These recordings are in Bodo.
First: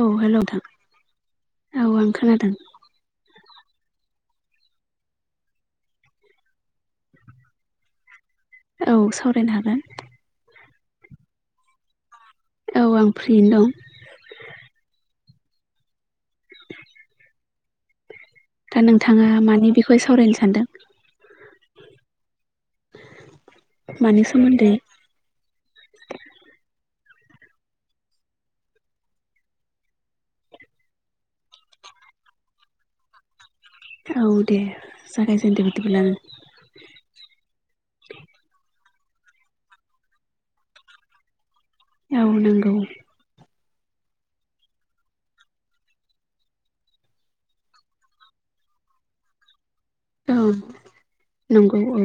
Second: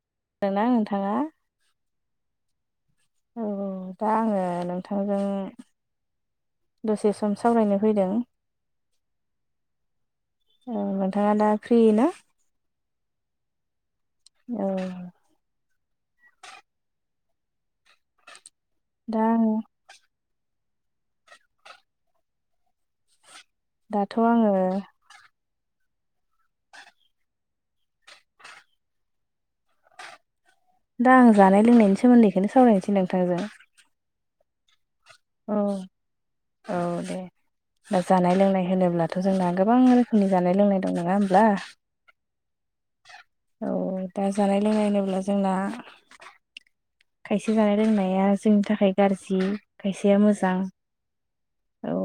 औ हेल' खोनादोंना नोंथाङा नोंथां औ आं खोनादों। औ दा आङो नोंथांजों दसे सम सावरायनो फैदों औ सावरायनो हागोन औ नोंथाङा दा फ्रि ना? औ आं फ्रियैनो दं औ दा नोंथाङा मानि बेखौ हिय सावरायनो सानदों? दाथ' मानि आङो सोमोन्दै? दा आं जानाय लोंनायनि सोमोन्दैखौनो सावरायनोसै नोंथांजों औ दे औ जागायजेनदो बिदिब्ला औ दे दा जानाय लोंनाय होनोब्ला दाथ' जोंना गोबां रोखोमनि जानाय लोंनाय दं नङा होमब्ला? औ नंगौ औ दा जानाय लोंनाय होनोब्ला जोंना खायसे जानाय लोंनाया जोंनि थाखाय गाज्रि खायसेया औ मोजां नंगौ औ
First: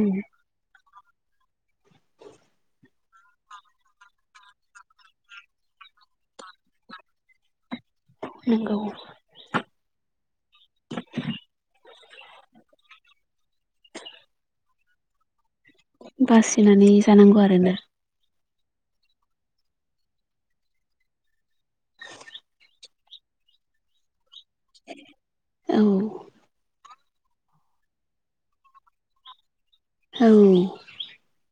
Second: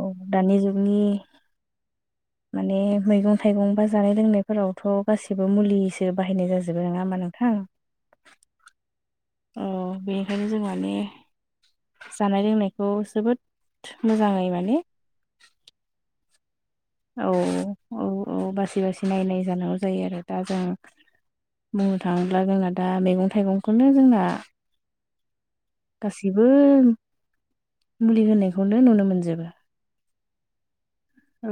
नि [inaudible] माने मैगं थाइगं बा जानाय लोंनायफोरावथ' गाैबो मुलिसो बाहायनाय जाजोबो नङा होमा नोंथां नोंगौ औ बेनिखायनो जों माने जानाय लोंनायखौ जोबोद मोजाङै माने बासिनानै औ जानांगौ आरोना औ औ बासि बासि नायनाय जानांगौ जायो आरो दा जों बुंनो थाङोब्ला जोंना दा मैगं थाइगंखौनो जोंना औ गासिबो मुलि होनायखौनो नुनो मोनजोबो औ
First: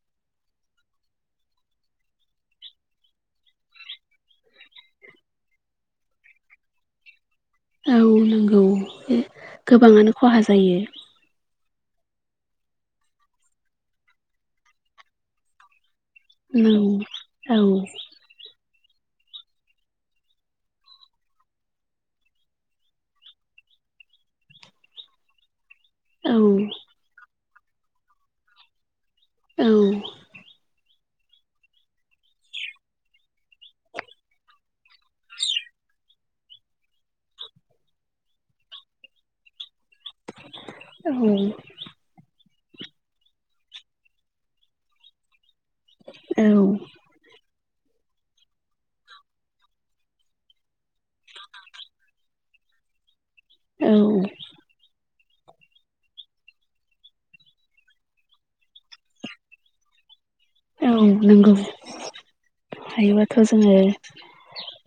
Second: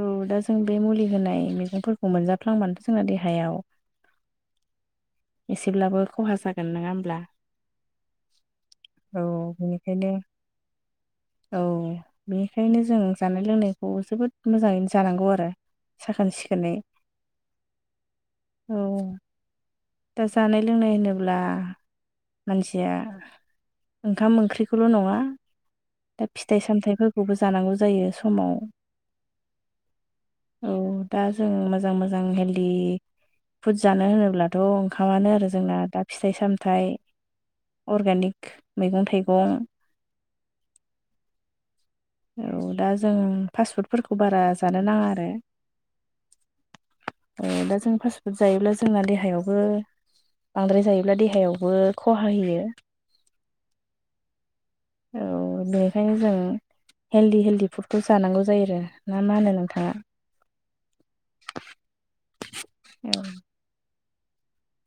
औ दा जों बे मुलि होनाय मैगंफोरखौ मोनजाफ्लाङबानोथ' जोंना देहायाव [inaudible] एसेब्लाबो खहा जागोन नङा होमबा औ नंगौ बेनिखायनो गोबाङानो खहा जायो औ बेनिखायनो जों जानाय लोंनायखौ जोबोद मोजाङैनो जानांगौ आरो साखोन उम सिखोनै औ। औ। दा जानाय लोंनाय होनोब्ला मानसिया। ओंखाम ओंख्रिखौल' नङा। दा औ फिथाइ सामथायाइफोरखौबो जानांगौ जायो समाव। औ। औ दा जों मोजां मोजां हेल्दि फुड जानो होनोब्ला। दाथ' ओंखामानो आरो जोंना दा फिथाइ सामथायाइ। अर्गेानिक मैगं थाइगं। औ। औ दा जों फास्टफुडफोरखौ बारा जानो नाङा आरो। औ। दा जों फास्ट फुड जायोब्ला जोंना देहायावबो। बांद्राय जायोब्ला देहायावबो खहा होयो। औ। औ बेनिखायनो जों। हेलदि हेलदि फुडखौ जानांगौ जायो आरो ना मा होनो नोंथाङा। औ नंगौ हायोबाथ' जोङो।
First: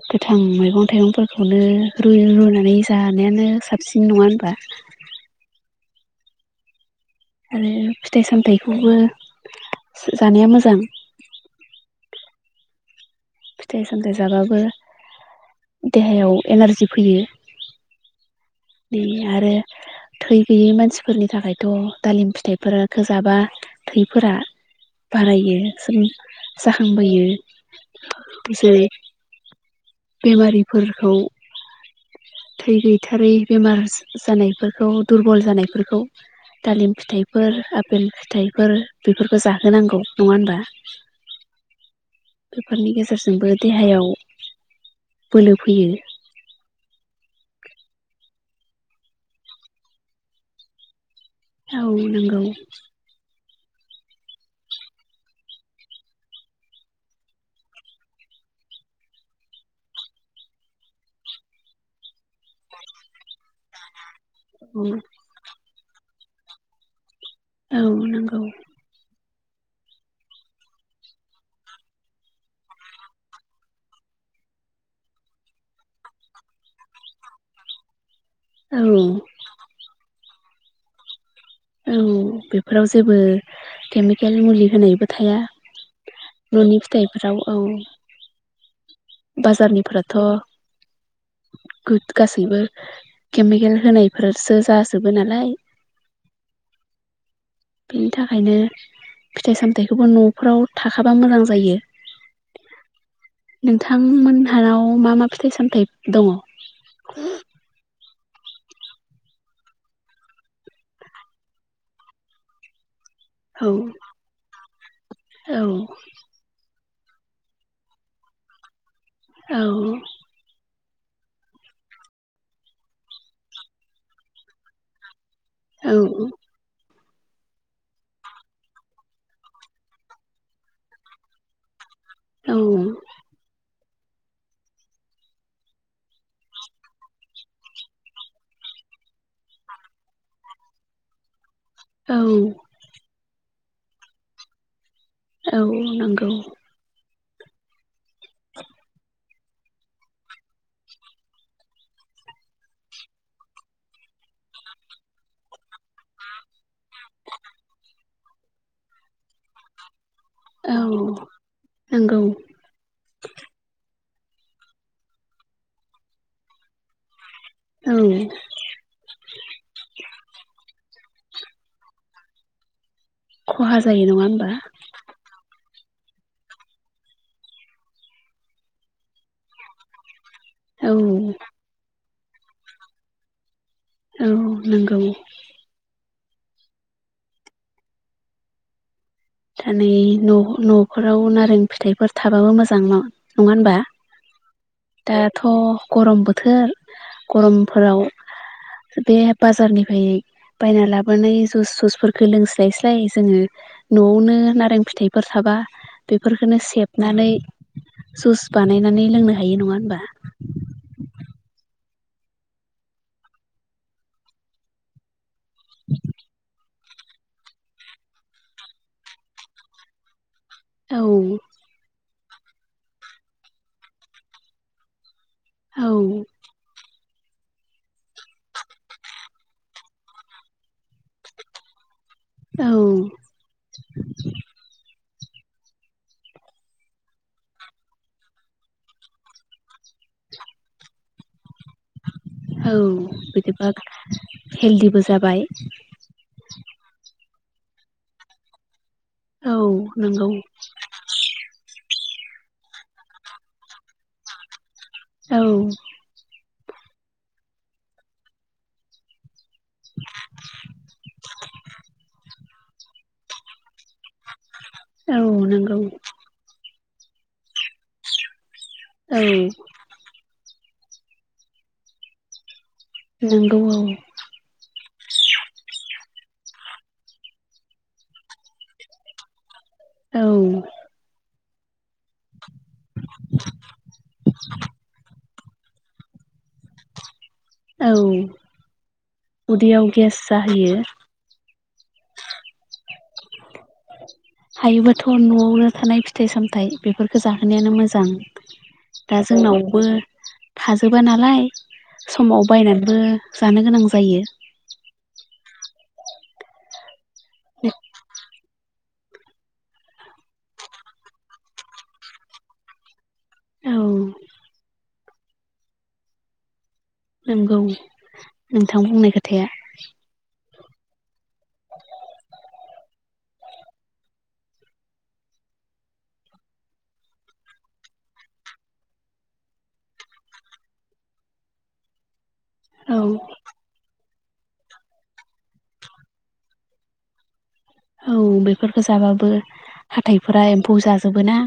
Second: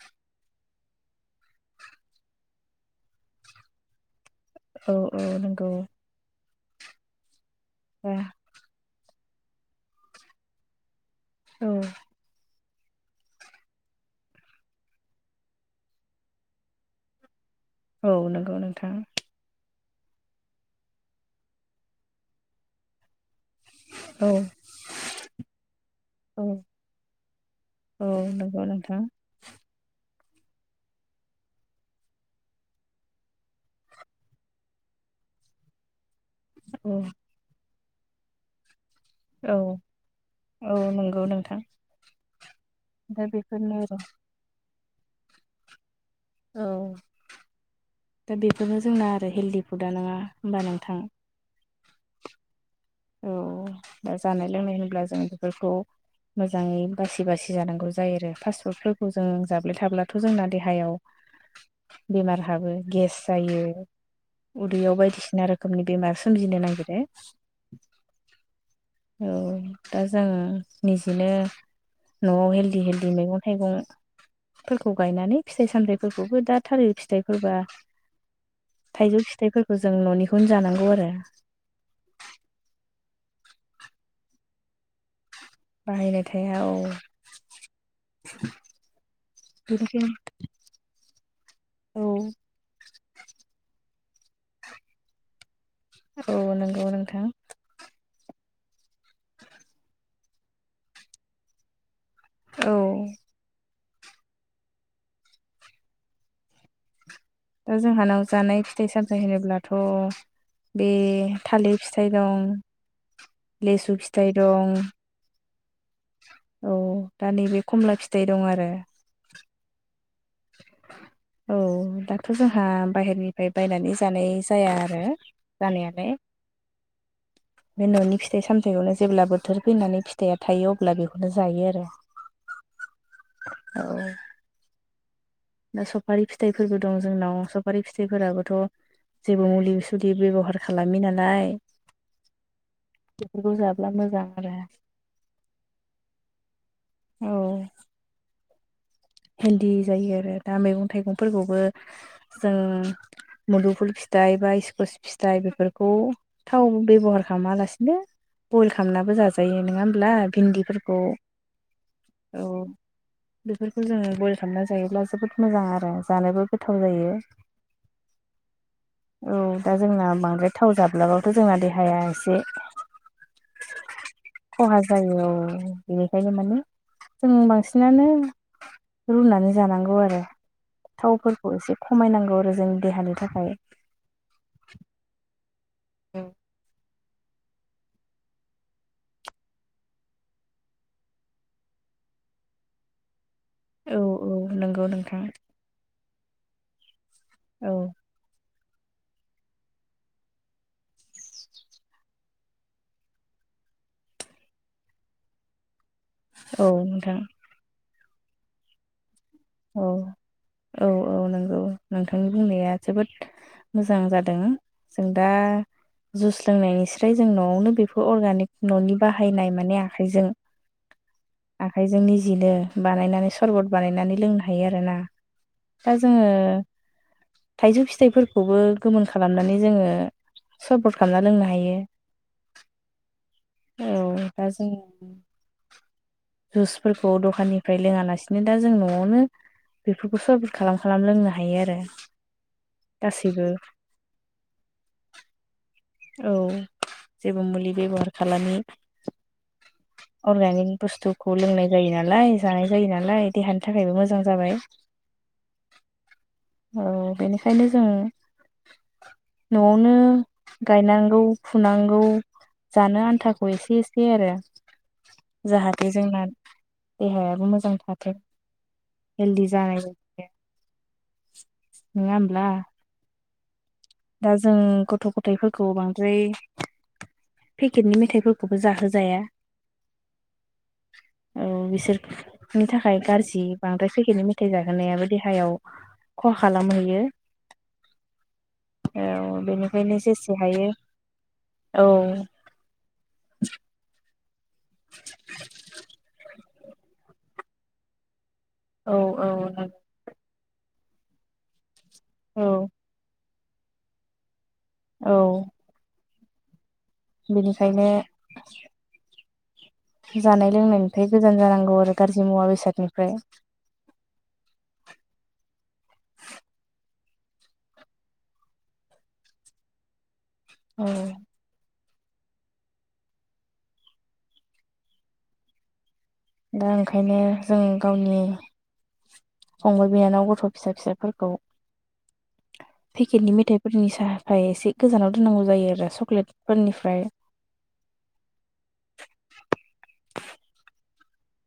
गोथां मैगं थाइगंफोरखौनो रुयै रुनानै जानायानो साबसिन नङा ओब। औ औ नंगौ। आरो बा फिथाइ सामथायाइखौबो जानाया मोजां। औ। फिथाइ सामथायाइ जाबाबो देहायाव एनारजि फैयो। औ नों। बेयो आरो थै गैयै मानसिफोरनि थाखायथ' दालिम फिथाइफोरा थोजाबा। औ थैफोरा। बारायो सोगोम औ जाखांबोयो औ नंगौ बिसोरै। नोंथां बेमारिफोरखौ। थै गैथारै बेमार जानायफोरखौ दुरबल जानायफोरखौ। दालिम औ फिथाइफोर आफपेल फिथाइफोर। बेफोरखौ औ जाहोनांगौ नङा होनबा। औ नंगौ नोंथां बेफोरनि दा गेजेरजोंबो बेफोरनो आरो देहायाव बोलो फैयो। औ। दा बेफोरबो जोंना आरो हेल्दि फुदा नङा होमबा नोंथां। औ नंगौ। औ दा जानाय लोंनाय होन्ला जों बेफोरखौ। मोजाङै बासि बासि जानांगौ जायो आरो फास्ट फुडफोरखौ जों जाब्लाय थाब्लाथ' जोंना देहायाव। बेमार हाबो गेस जायो। औ उदैयाव बायदिसिना रोखोमनि बेमार सोमजिनो नागिरो। औ नंगौ। औ दा जोङो निजिनो। न'आव हेल्दि हेल्दि मैगं थाइगं। फोरखौ गायनानै फिथाइ साम्राइफोरखौबो दा थालिर फिथाइफोरबा। औ थाइजौ फिथाइफोरखौ जों न'निखौनो जानांगौ आरो। औ बेफोराव जेबो केमिकेल मुलि होनायबो थाया। बाहायनाय थाया औ न'नि फिथाइफोराव औ बाजारनिफोराथ' बेनिखायनो औ गुद गासैबो केमिकेल होनायफोरसो जाजोबो नालाय औ नंगौ नोंथां बिनि थाखायनो फिथाइ सामथायाइखौबो न'फोराव थाखाबा मोजां जायो औ। नोंथांमोनहानाव मा मा फिथाइ सामथाइ दङ? दा जोंहानाव जानाय फिथाइ सामथायाइ होनोब्लाथ' बे थालिर फिथाइ दं, औ लेसु फिथाइ दं, औ। औ दा नैबे खमला फिथाइ दं आरो। औ। औ दाथ' जोंहा बाहेरनिफ्राय बायनानै जानाय जाया आरो। जानायालाय। औ [inaudible] बे न'नि फिथाइ सामथायाइखौनो जेब्ला बोथोर फैनानै फिथाइया थायो अब्ला बेखौनो जायो आरो। औ। औ। दा सफारि फिथाइफोरबो दं जोंनाव सफारि फिथाइफोराबोथ' जेबो मुलि सुलि बेब'हार खालामि नालाय। औ। बेफोरखौ जाब्ला मोजां आरो। औ नंगौ। औ। [inaudible] भिन्दि जायो आरो दा मैगं थाइगंफोरखौबो जों मुदुफुल फि दाइ बा स्कस फिथाइ बेफोरखौ थाव बेब'हार खालामालासिनो बयल खालामनाबो जाजायो नोङा होमब्ला भिन्दिफोरखौ औ नंगौ औ बेफोर जों बयल खालामना जायोब्ला जोबोद मोजां आरो जानोबो गोथाव जायो। औ औ दा जोंना बांद्राय थाव जाब्लाबाब दा जोंना देहाया एसे खहा जायो नङा होमबा खहा जायो औ। बेनिखायनो माने जों बांसिनानो रुनानै जानांगौ आरो। औ थावफोरखौ एसे खमायनांगौ आरो जों देहानि थाखाय। औ नोंगौ। औ। थानै न' न'फोराव नारें फिथाइफोर थाबाबो मोजां न। नङा होनबा औ औ नंगौ नोंथां दाथ' गरम बोथोर। औ गरमफोराव बे बाजारनिफाय बायना लाबोनाय जुस सुसफोरफोरखौ लोंस्लाय स्लाय जोङो न'आवनो नारें फिथाइफोर थाबा बेफोरखोनो औ नोंथां सेबनानै जुस बानायनानै लोंनो हायो नङा औ होनबा औ औ नोंगौ। नोंथांनि बुंनाया जोबोद मोजां जादों जों दा जुस लोंनायनिस्राय जों न'आवनो बेफोर अर्गानिक न'नि बाहायनाय माने आखाइजों औ। बिदिनो बानायनानै सरबत बानायनानै लोंनो हायो आरो ना औ दा जोङो थाइजौ फिथाइफोरखौबो गोमोन खालामनानै जोङो सर्बट खामना लोंनो हायो औ औ दा जों जुसफोरखौ दखाननिफ्राय लोङालासिनो दा जों न'आवनो बेफोरखौ सर्बट खालाम खालाम लोंना औ बिदिबा हेलदिबो जाबाय। औ जेबो मुलि बेबहार खालामि। औ नंगौ अर्गानिक बुस्थुखौ लोंनाय जायो ना लाय जानाय जायो नालाय देहानि थाखायबो मोजां जाबाय। औ। औ बेनिखायनो जों। न'आवनो गायनांगौ-फुनांगौ। जानो आन्थाखौ एसे-एसे आरो। औ नंगौ। जाहाथे जोंना देहायाबो मोजां थाथों औ हेलदि जानाय बायदि। नोङा होमब्ला? नोंगौ ओ। दा जों। गथ'-गथायाइफोरखौ बांद्राय पेकेटनि मेथाइफोरखौबो जाहोजाया। औ। औ बिसोरनि थाखाय गारजि बांद्राय फेखेरनि मेथाइ जाहोनायाबो देहायाव। खहा खालामहैयो। औ औ उदैयाव बेनिखायनो गेस जेसे हायो जाहोयो औ। हायोबाथ' न'आवनो थानाय फिथाइ-सामथायाइ बेफोरखो जाहोनायानो मोजां। औ दा औ जोंनावबो थाजोबा नालाय समाव औ बायनानैबो। जानो गोनां जायो। औ बेनिखायनो। जानाय-लोंनायनिफ्राय गोजान जानांगौ आरो गाज्रि मुवा-बेसादनिफ्राय। औ नंगौ नोंथां बुंनाय खोथाया। औ। दा ओंखायनो जों गावनि। फंबाइ, बिनानाव, गथ' फिसा-फिसाफोरखौ। औ पेकेटनि मेथाइफोरनि साह। ओमफ्राय एसे गोजानाव दोननांगौ जायो आरो चक्लेट फोरनिफ्राय। औ बेफोरखौ जाबाबो हाथाइफोरा एम्फौ जाजोबो ना।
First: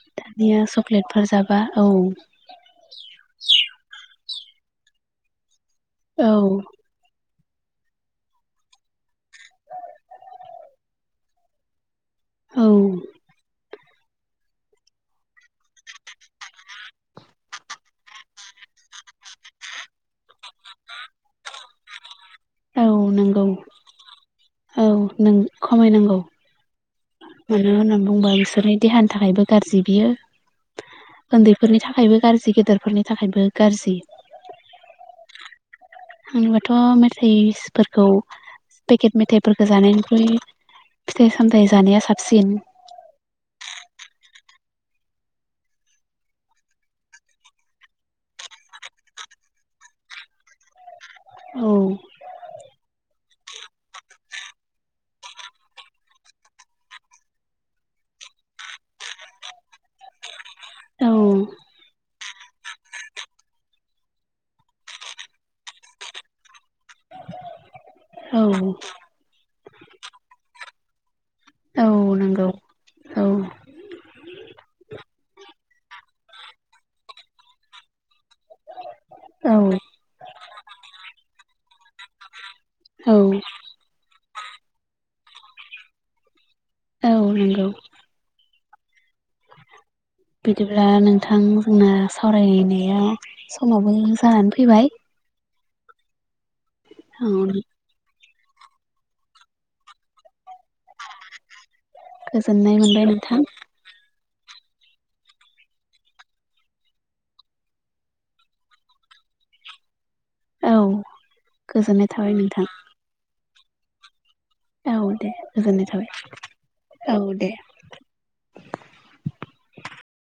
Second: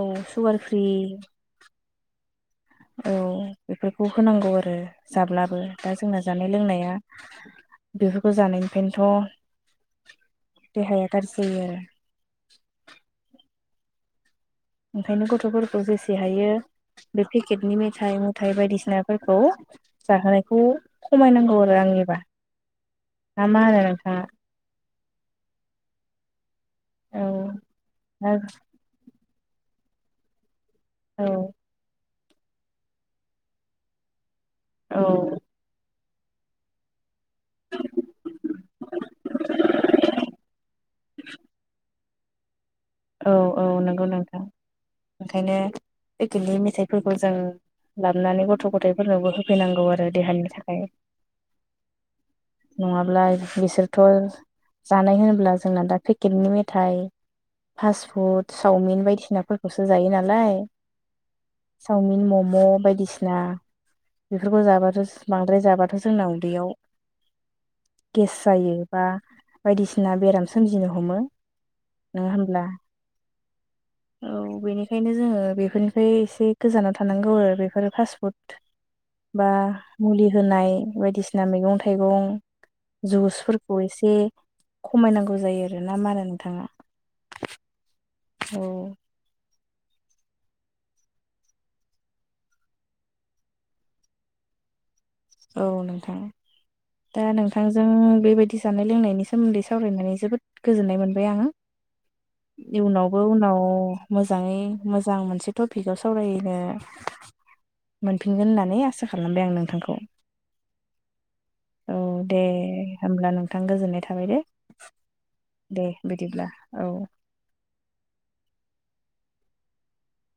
औ सुगार दानिया फ्रि चक्लेटफोर जाबा औ‌। औ बेफोरखौ होनांगौ आरो जाब्लाबो दा जोंना औ जानाय-लोंनाया। बेफोरखौ जानायनिफ्रायनोथ'। [inaudible] देहाया गारजि जायो आरो‌। औ। ओंखायनो गथ'फोरखौ जेसे हायो बे पेकेटनि मेथाइ-मुथाइ बायदिसिनाफोरखौ। जाहोनायखौ खमायनांगौ आरो आंनिबा। औ नंगौ ना मा होनो नोंथाङा औ नों खमायनांगौ। औ मानो होननानै बुंङोबा बिसोरनि देहानि थाखायबो गाज्रि बियो। औ उन्दैफोरनि थाखायबो गाज्रि गेदेरफोरनि थाखायबो गाज्रि। औ। होनबाथ' मेथाइसफोरखौ पेकेट मेथाइफोरखौ जानायनिख्रुइ। फिथाइ-सामथाइ जानाया साबसिन। औ-औ नंगौ नोंथां ओंखायनो पेकेटनि मेथाइफोरखौ जों। लाबोनानै गथ' गथायफोरनोबो होफैनांगौ आरो देहानि थाखाय। नङाब्लाय। बिसोरथ' जानाय होनोब्ला जोंना दा पेकेटनि मेथाइ। फास्ट फुड सावमिन बायदिसिनाफोरखौसो जायो नालाय औ चावमिन मम। मम' बायदिसिना बेफोरखौ जाबाथ' बांद्राय जाबाथ' जोंना उदैयाव। [unintelligible] गेस जायो औ बा बायदिसिना बेराम सोमजिनो हमो। औ नगौ। ना? [inaudible] बेनिखायनो जोङो बेफोरनिफ्राय एसे गोजानाव थानांगौ आरो बेफोरो फास्टफुड बा औ मुलि होनाय बायदिसिना मैगं थाइगं औ जुइसफोरखौ एसे खमायनांगौ जायो आर ना मा होनो नोंथाङा? नोंगौ। औ। बिदिब्ला नोंथां जोंना सावरायनायाव समावबो जानानै फैबाय। औ नोंथां दा औ नोंथांजों बेबायदि जानाय लोंनायनि सोमोन्दै सावरायनानै जोबोद गोजोननाय मोनबाय आङो। गोजोननाय मोनबाय इयनावबो नोंथां उनाव मोजाङै मोजां मोनसे टपिकाव सावरायनो मोनफिनगोन होननानै आसा खालामबाय आं नोंथांखौ। औ औ गोजोननाय थाबाय दे नोंथां हब्ला नोंथां गोजोननाय थाबाय दे। औ दे गोजोननाय दे थाबाय बिदिब्ला औ।